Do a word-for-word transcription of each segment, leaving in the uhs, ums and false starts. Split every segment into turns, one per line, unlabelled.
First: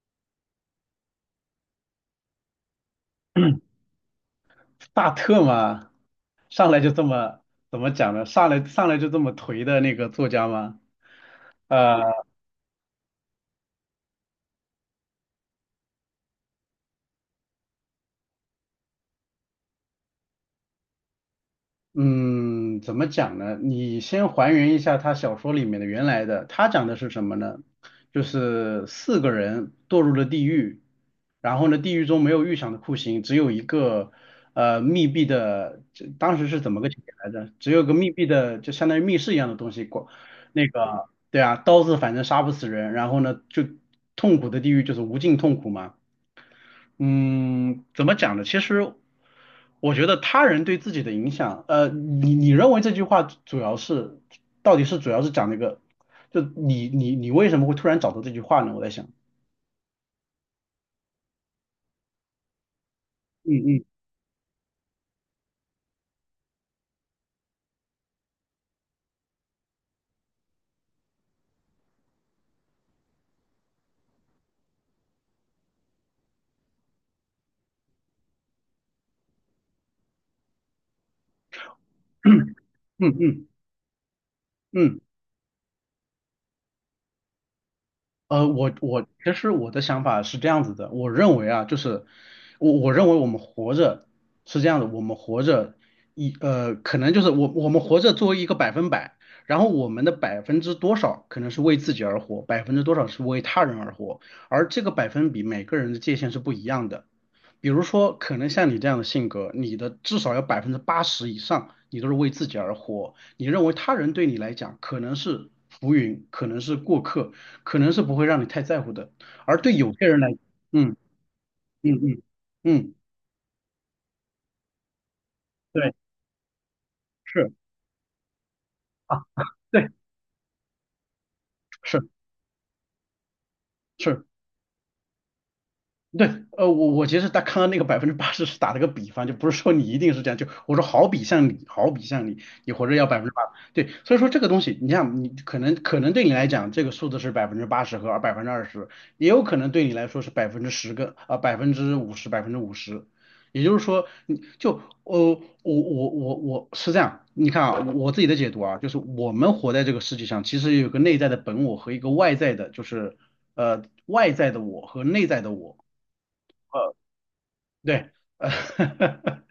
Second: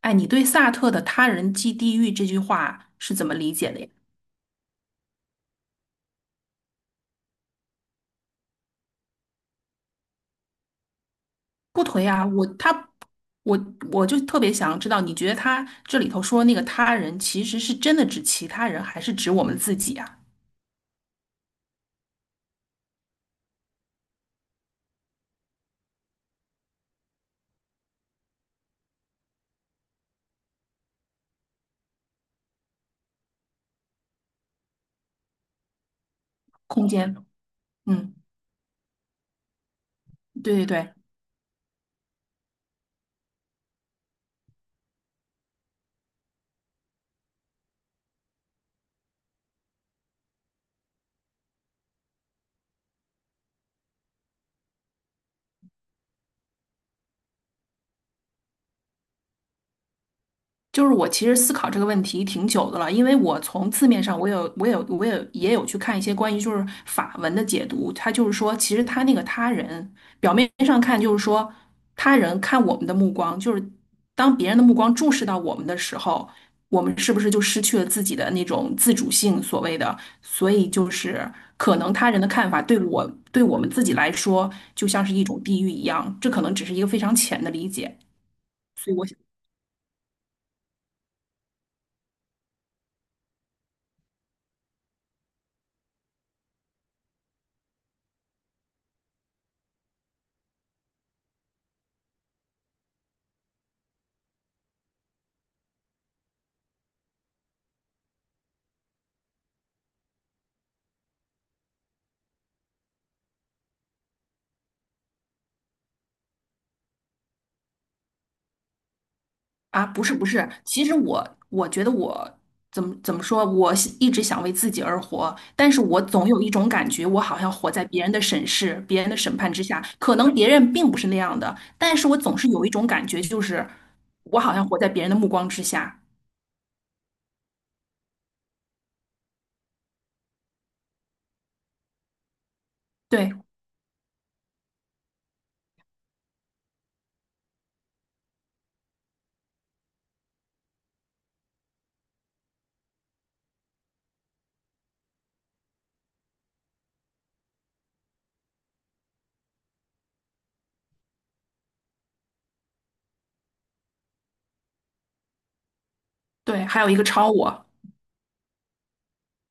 哎，你对萨特的“他人即地狱”这句话是怎么理解的呀？
大特吗？上来就这么怎么讲呢？上来上来就这么颓的那个作家吗？
不颓
呃
啊，我他我我就特别想知道，你觉得他这里头说那个他人，其实是真的指其他人，还是指我们自己啊？
嗯，怎么讲呢？你先还原一下他小说里面的原来的，他讲的是什么呢？就是四个人堕入了地狱，然后呢，地狱中没有预想的酷刑，只有一个呃密闭的，这当时是怎么
空
个情节
间，
来着？只有个密
嗯，
闭的，就相当于密室一样的东西，过
对对
那
对，
个对啊，刀子反正杀不死人，然后呢，就痛苦的地狱就是无尽痛苦嘛。嗯，怎么讲呢？其实我觉得他人对自己的影响，呃，你你认为这句话主要是，到底是主要是讲那个，就你你你为什么会突然找到这句话呢？我在想，
就是我其实思考这个问题挺久的了，因为我
嗯
从
嗯
字面上我有我有我有也有去看一些关于就是法文的解读，它就是说，其实他那个他人表面上看就是说他人看我们的目光，就是当别人的目光注视到我们的时候，我们是不是就失去了自己的那种自主性，所谓的，所以就是可能他人的看法对
嗯
我对
嗯
我们自己来说就
嗯。
像是一种地狱一样，这可能只是一个非常浅的理解，
呃，我
所以
我
我
其实我的想法是这样子的，我认为啊，就是我我认为我们活着是这样的，我们活着一呃，可能就是我我们活着作为一个百分百，然后我们的百分之多少可能是为自己而活，百分之多少是为他人而活，而这个百分比每个人的界限是不一样的。比如说，可能像你这样的性格，你的至少有百分之八十以上，你都是为自己而活。你认为他人对你来讲可能是浮云，可能是过客，可能是不会让你太在乎的。而对
啊，
有
不
些
是
人
不
来，
是，其实
嗯
我我觉得
嗯嗯
我怎
嗯，
么怎么说，我是一直想为自己而活，但是
对，
我总有一种感觉，我好像
是
活在别人的审视、别人
啊，
的审判之下。
对，
可能别人并不是那样的，但
是
是我总是有一种感觉，就是
是。
我好像活在别人的目光之下。
对，呃，我我其实他看到那个百分之八十是打了个比方，就不是说你一定是这样，就我说好比像你，好比像你，你活着要百分之
对
八，对，所以说这个东西，你像你可能可能对你来讲，这个数字是百分之八十和百分之二十，也有可能对你来说是百分之十个啊百分之五十百分之五十，也就是说你就呃我我我我是这样，你看啊，我自己的解读啊，就是我们活在这个世界上，其实有个内在的本我和一个外在的，就是呃外在的我和内在的我。
对，还有一个超我，
对，呃，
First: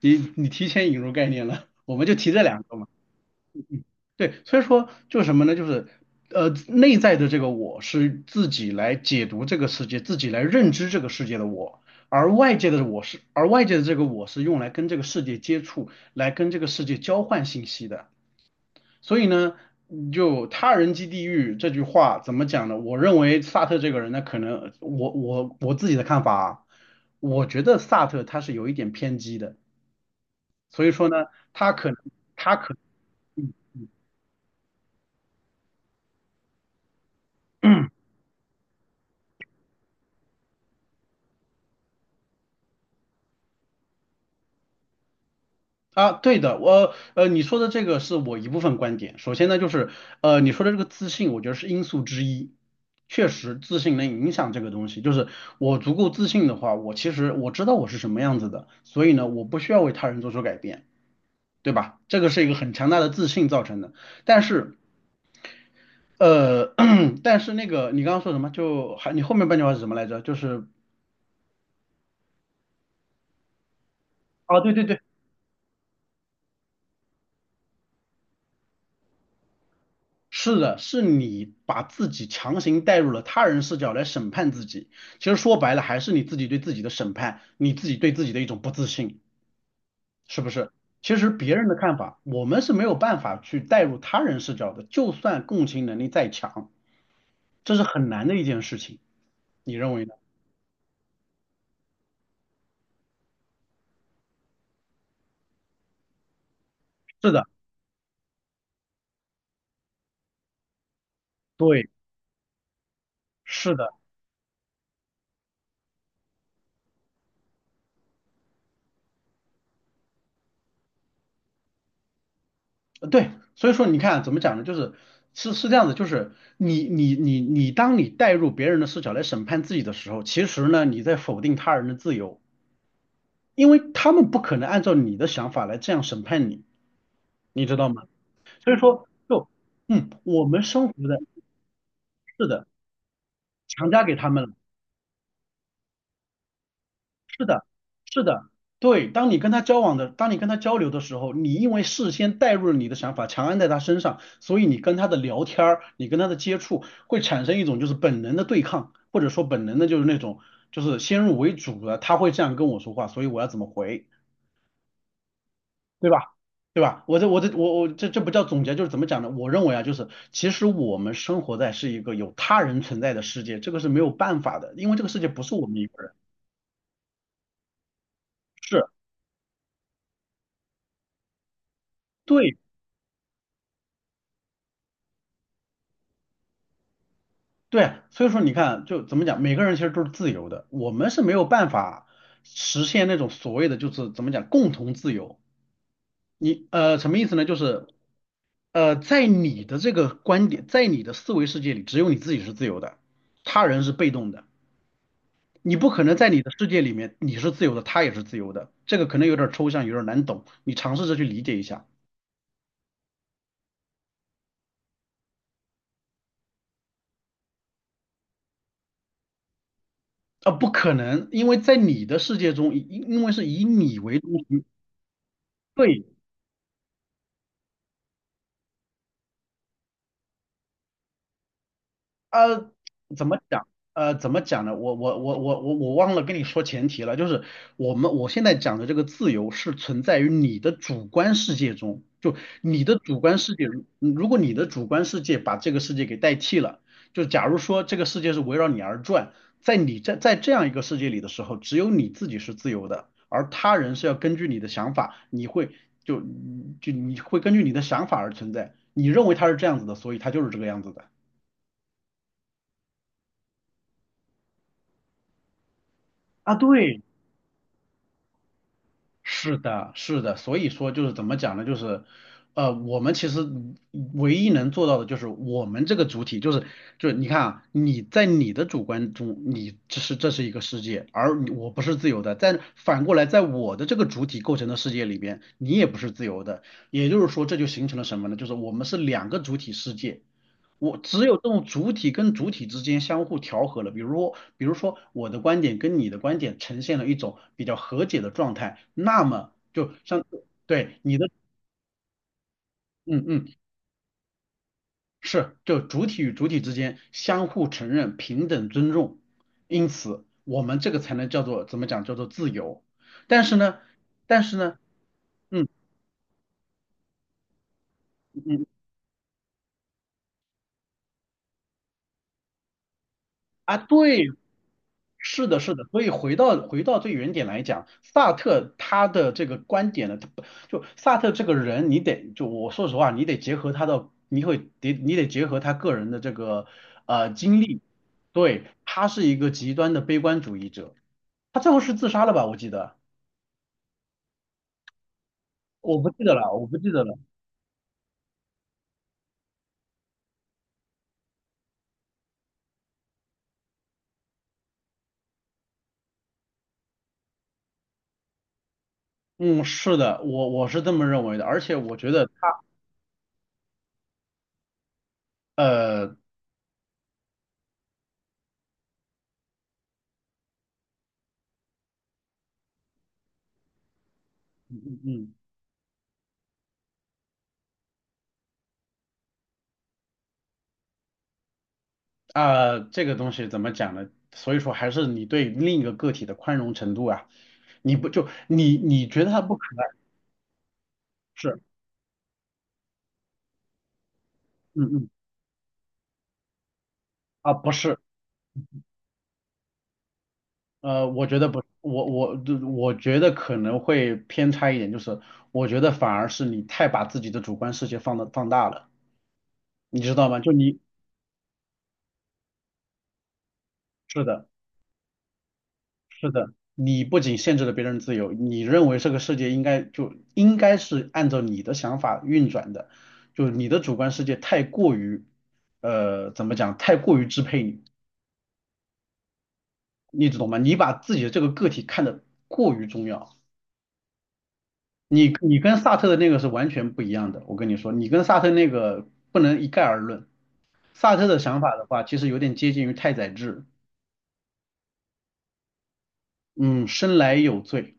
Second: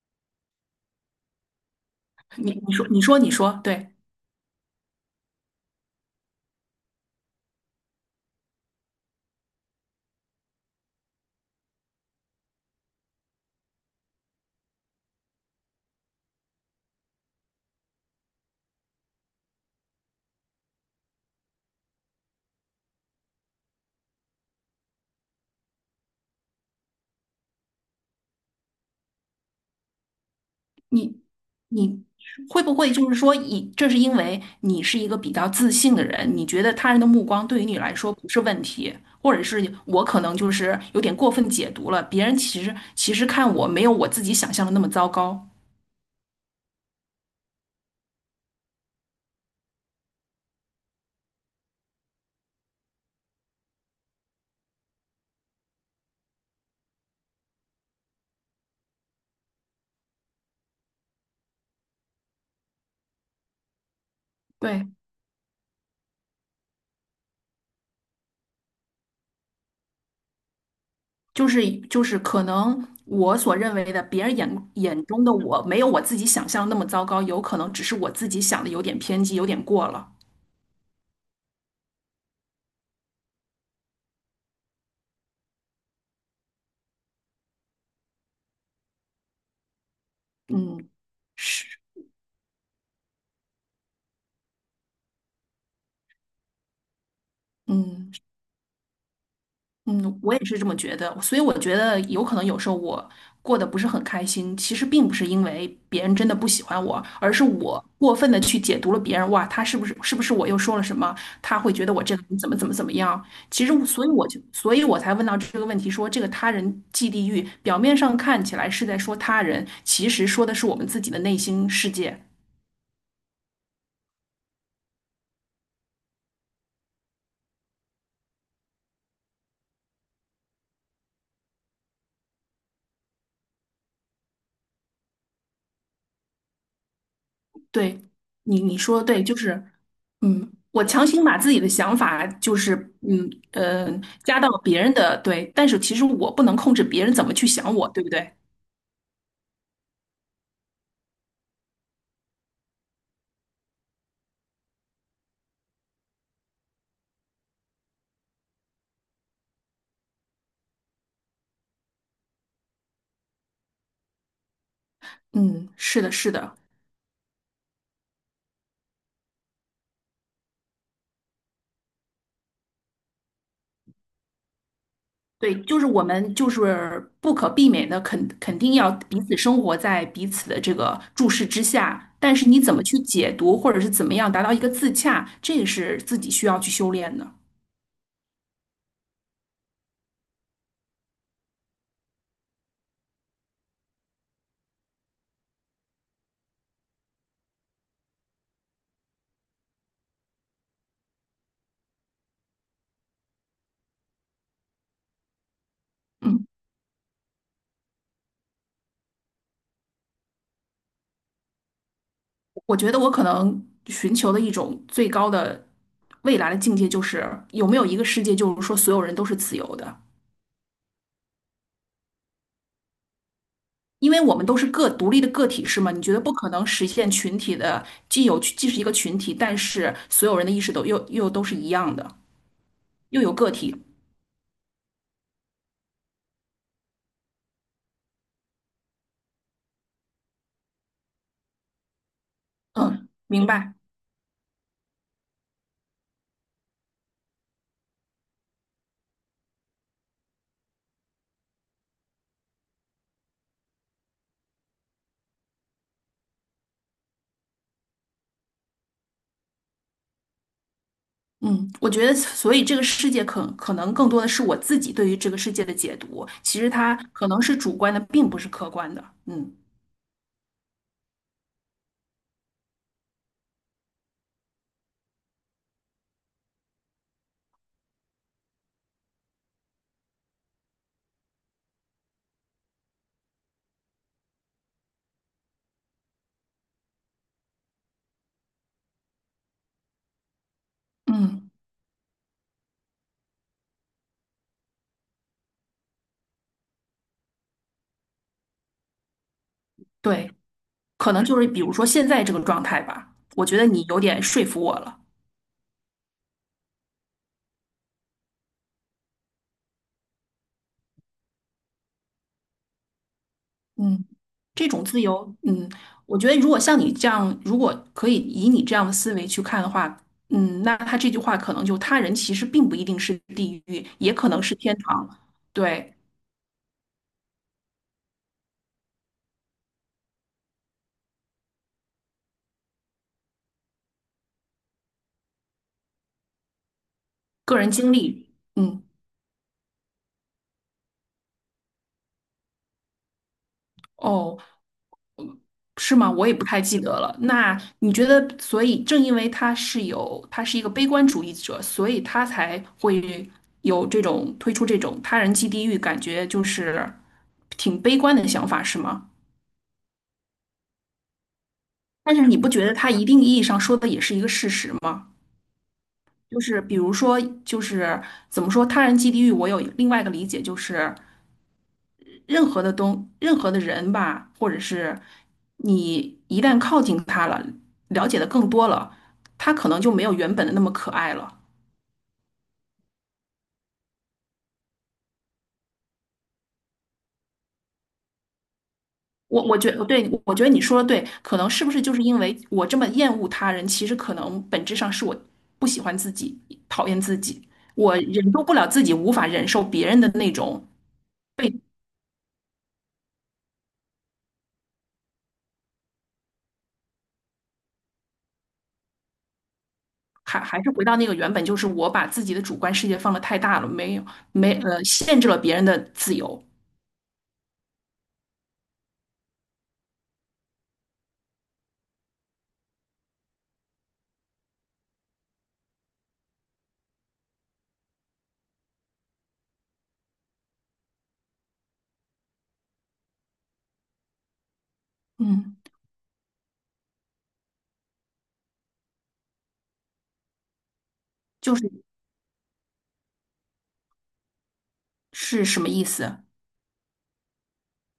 你你提前引入概念了，我们就提这
你
两
你
个嘛。
说你说你说，对。
对，所以说就是什么呢？就是呃，内在的这个我是自己来解读这个世界，自己来认知这个世界的我，而外界的我是，而外界的这个我是用来跟这个世界接触，来跟这个世界交换信息的。所以呢，就他人即地狱这句话怎么讲呢？我认为萨特这个人呢，可能我我我自己的看法啊，我觉得萨特他是有一点偏激的。所以说呢，
你
他可能
你
他
会
可
不会就是说以，
嗯
这是因为你是一个比较自信的人，你觉得他人的目光对于你来说不是问题，或者是我可能就是有点过分解读了，别人其实其实看我没有我自己想象的那么糟糕。
啊，对的，我呃，你说的这个是我一部分观点。首先呢，就是呃，你说的这个自信，我觉得是因素之一。确实，自信能影响这个东西。就是我足够自信的话，我其实我知道我是什么样子的，所以呢，我不需要为他人做出改变。对吧？这个是一个很强大的自信造成的。但是，
对，
呃，但是那个你刚刚说什么？就还你后面半句话是什么来着？就是
就是就是可能我所认为的别人
啊，
眼
对对对。
眼中的我没有我自己想象的那么糟糕，有可能只是我自己想的有点偏激，有点过了。
是的，是你把自己强行带入了他人视角来审判自己。其实说白了，还是你自己对自己的审判，你自己对自己的一种不自信，是不是？
嗯，
其实别人的
是，
看法，我们是没有办法去带入他人视角的，就算共情能力再强，这是很
嗯。
难的一件事情。你认为呢？
嗯，我也是这么觉得，所以我觉得有可能有时候我过得不是很开心，其实并不是因为别人真的不喜欢我，
是
而是
的，
我过分的去解读了别人，哇，他是不是是不是我又说了什么，他会觉
对，
得我这个人怎么怎么怎么样？其实
是
我，
的，
所以我就，所以我才问到这个问题说，这个他人即地狱，表面上看起来是在说他人，其实说的是我们自己的内心世界。
呃对。所以说，你看啊怎么讲呢？就是是是这样子，就是你你你你，当你带入别人的视角来审判自己的时候，其实呢，你在否定他人的自由。因为他们不可能按照你的想法来这样审判你，你知道
对，
吗？
你
所
你
以
说得
说，
对，就
就
是，
嗯，我
嗯，
们
我
生活
强
的
行把自己的想法，
是
就
的，
是，嗯
强
呃，
加给他
加
们
到
了，
别人的，对，但是其实我不能控制别人怎么
是
去
的，
想我，对不
是
对？
的，对。当你跟他交往的，当你跟他交流的时候，你因为事先带入了你的想法，强按在他身上，所以你跟他的聊天儿，你跟他的接触会产生一种就是本能的对抗，或者说本能的就是那种就是先入为主的，他会这样跟我说话，所以我要怎么回？
嗯，是
对
的，是
吧？
的，
对吧？我这我这我我这这不叫总结，就是怎么讲呢？我认为啊，就是其实我们生活在是一个有他人存在的世界，这个是没有办法的，因为这个世界不是
对，
我们
就
一
是
个
我
人，
们就是不可避免的肯肯定
是
要彼此生活在彼此的这个注视之下，但是
对
你怎么去解读，或者是怎么样达到一个自洽，这个是自己需要去修炼的。
对，所以说你看，就怎么讲，每个人其实都是自由的，我们是没有办法实现那种所谓的就是怎么讲共同自由。你呃什么意思呢？就是呃在你的这个观点，在你的思维世界里，只有你自己是自由的，他人是被动的。你不可能在你
嗯。
的世界里面你是自由的，他也是自由的，这个可能有点抽象，有点难懂，你尝试着去理解一下。
我觉得我可能寻求的一种最高的未来的境界，就是有没有一个世界，就是说所有人都是自由的，
啊、不可能，因为在你的世界中，因因为是以你
因
为
为
中
我们都
心，
是个独立的个体，是吗？你
对，
觉得不可能实现群体的，既有既是一个群体，但是所有人的意识都又又都是一样的，
呃，
又
怎
有
么
个
讲？
体。
呃，怎么讲呢？我我我我我我忘了跟你说前提了，就是我们我现在讲的这个自由是存在于你的主观世界中，就你的
嗯，
主观
明
世界，
白。
嗯如果你的主观世界把这个世界给代替了，就假如说这个世界是围绕你而转，在你在在这样一个世界里的时候，只有你自己是自由的，而他人是要根据你的想法，你会就就你会根据你的想法而存在，你认为他是这样子的，所以他就是这个样子的。
嗯，我觉得，所以这个世界可可能更多的是我自己对于这个世界的解读，
啊，
其实它
对，
可能是主观的，并不是客观的。嗯
是的，是的，所以说就是怎么讲呢？就是，呃，我们其实唯一能做到的就是我们这个主体，就是就是你看啊，你在你的主观中，你这是这是一个世界，而你我不是自由的。在反过来，在我的这个主体构成的世界里边，你也不是自由的。也就是说，这就形成了什么呢？就是我们是两个主体世界。我只有这
嗯，
种主体跟主体之间相互调和了，比如说比如说我的观点跟你的观点呈现了一种比较和解的状态，那么就像
对。
对
可
你
能
的，
就是比如说现在这个状态吧，
嗯
我
嗯，
觉得你有点说服我了。
是，就主体与主体之间相互承认、平等尊重，因此我们这个才能叫做怎么讲，叫做自由。但是呢，
嗯，
但是
这
呢，
种自由，
嗯
嗯，我觉得如果像你这样，如果可以
嗯
以你
嗯
这样的思维去看的话，嗯，那他这句话可能就他人其实并不一定是地
啊，
狱，也
对，
可能是天堂。
是的，是的，
对，
所以回到回到最原点来讲，萨特他的这个观点呢，他不就萨特这个人，你得就我说实话，你得结合他的，你会得你得结合他个人的这个呃
个
经
人
历，
经历，
对，
嗯，
他是一个极端的悲观主义者，他最后是自杀了吧？我记得，
哦，是
我不
吗？
记
我也
得
不
了，
太
我不
记
记
得
得
了。
了。
那你觉得，所以正因为他是有，他是一个悲观主义者，所以他才会有这种推出这种他人即地狱，感觉就是挺悲观的想法，是吗？
嗯，是的，我我是这么认为的，而且我觉
但
得
是你不
他
觉得他一定意义上说的也是一个事实吗？
呃嗯
就是比如说，就是怎么说，他人即地狱，我有另外一个理解，就是任何的东，任何的人吧，或者是
嗯。嗯
你一旦靠近他了，了解的更多了，他可能就没有原本的那么可爱了。
啊、这个东西怎么讲呢？所以说还是你对另一个个体的宽容程度啊，你不就你你觉得他
我
不
我觉
可能
得对，我觉得你说的对，可能
是，
是不是就是因为我这么厌恶他人，其实可能本质
嗯
上是
嗯
我不喜欢自己，讨厌自己，
啊不
我
是，
忍受不了自己，无法忍受别人的那种
呃，我觉得
被，
不，我我我觉得可能会偏差一点，就是我觉得反而是你太把自己的主观世界放的放大了，你知道
还
吗？就
还是
你
回到那个原本，就是我把自己的主观世界放得太大了，没有
是的。
没呃限制了别人的自
是
由，
的，你不仅限制了别人自由，你认为这个世界应该就应该是按照你的想法运转的，就是你的主观世界太过于，呃，怎么讲，太过于支配你，你懂吗？你把自己的这个个体看得过于重要，你
嗯。
你跟萨特的那个是完全不一样的，我跟你说，你跟萨特那个不能一概而论。萨特的
就
想
是
法的话，其实有点接近于太宰治，
是什么意思？
嗯，生来有罪，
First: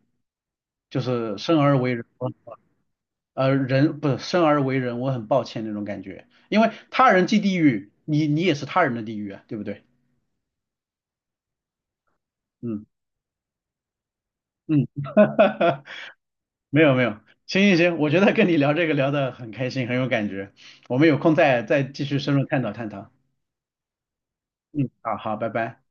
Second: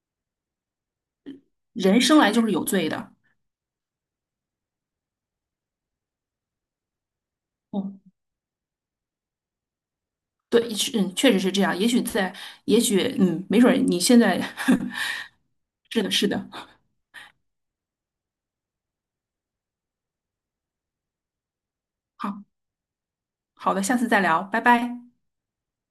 就是生而为
人
人。
生来就是有罪的。
呃，人不是生而为人，我很抱歉那种感觉，因为他人即地狱，
哦，
你你也是他人的地狱啊，对不对？
对，是嗯，确实是这样。也许在，也
嗯
许，嗯，没准儿你现在
嗯，
是的，是的。
没有没有，行行行，我觉得跟你聊这个聊得很开心，很有感觉，我们有空再再继续深
好，
入探讨探讨。
好的，下次再聊，拜
嗯，
拜。
好好，拜拜。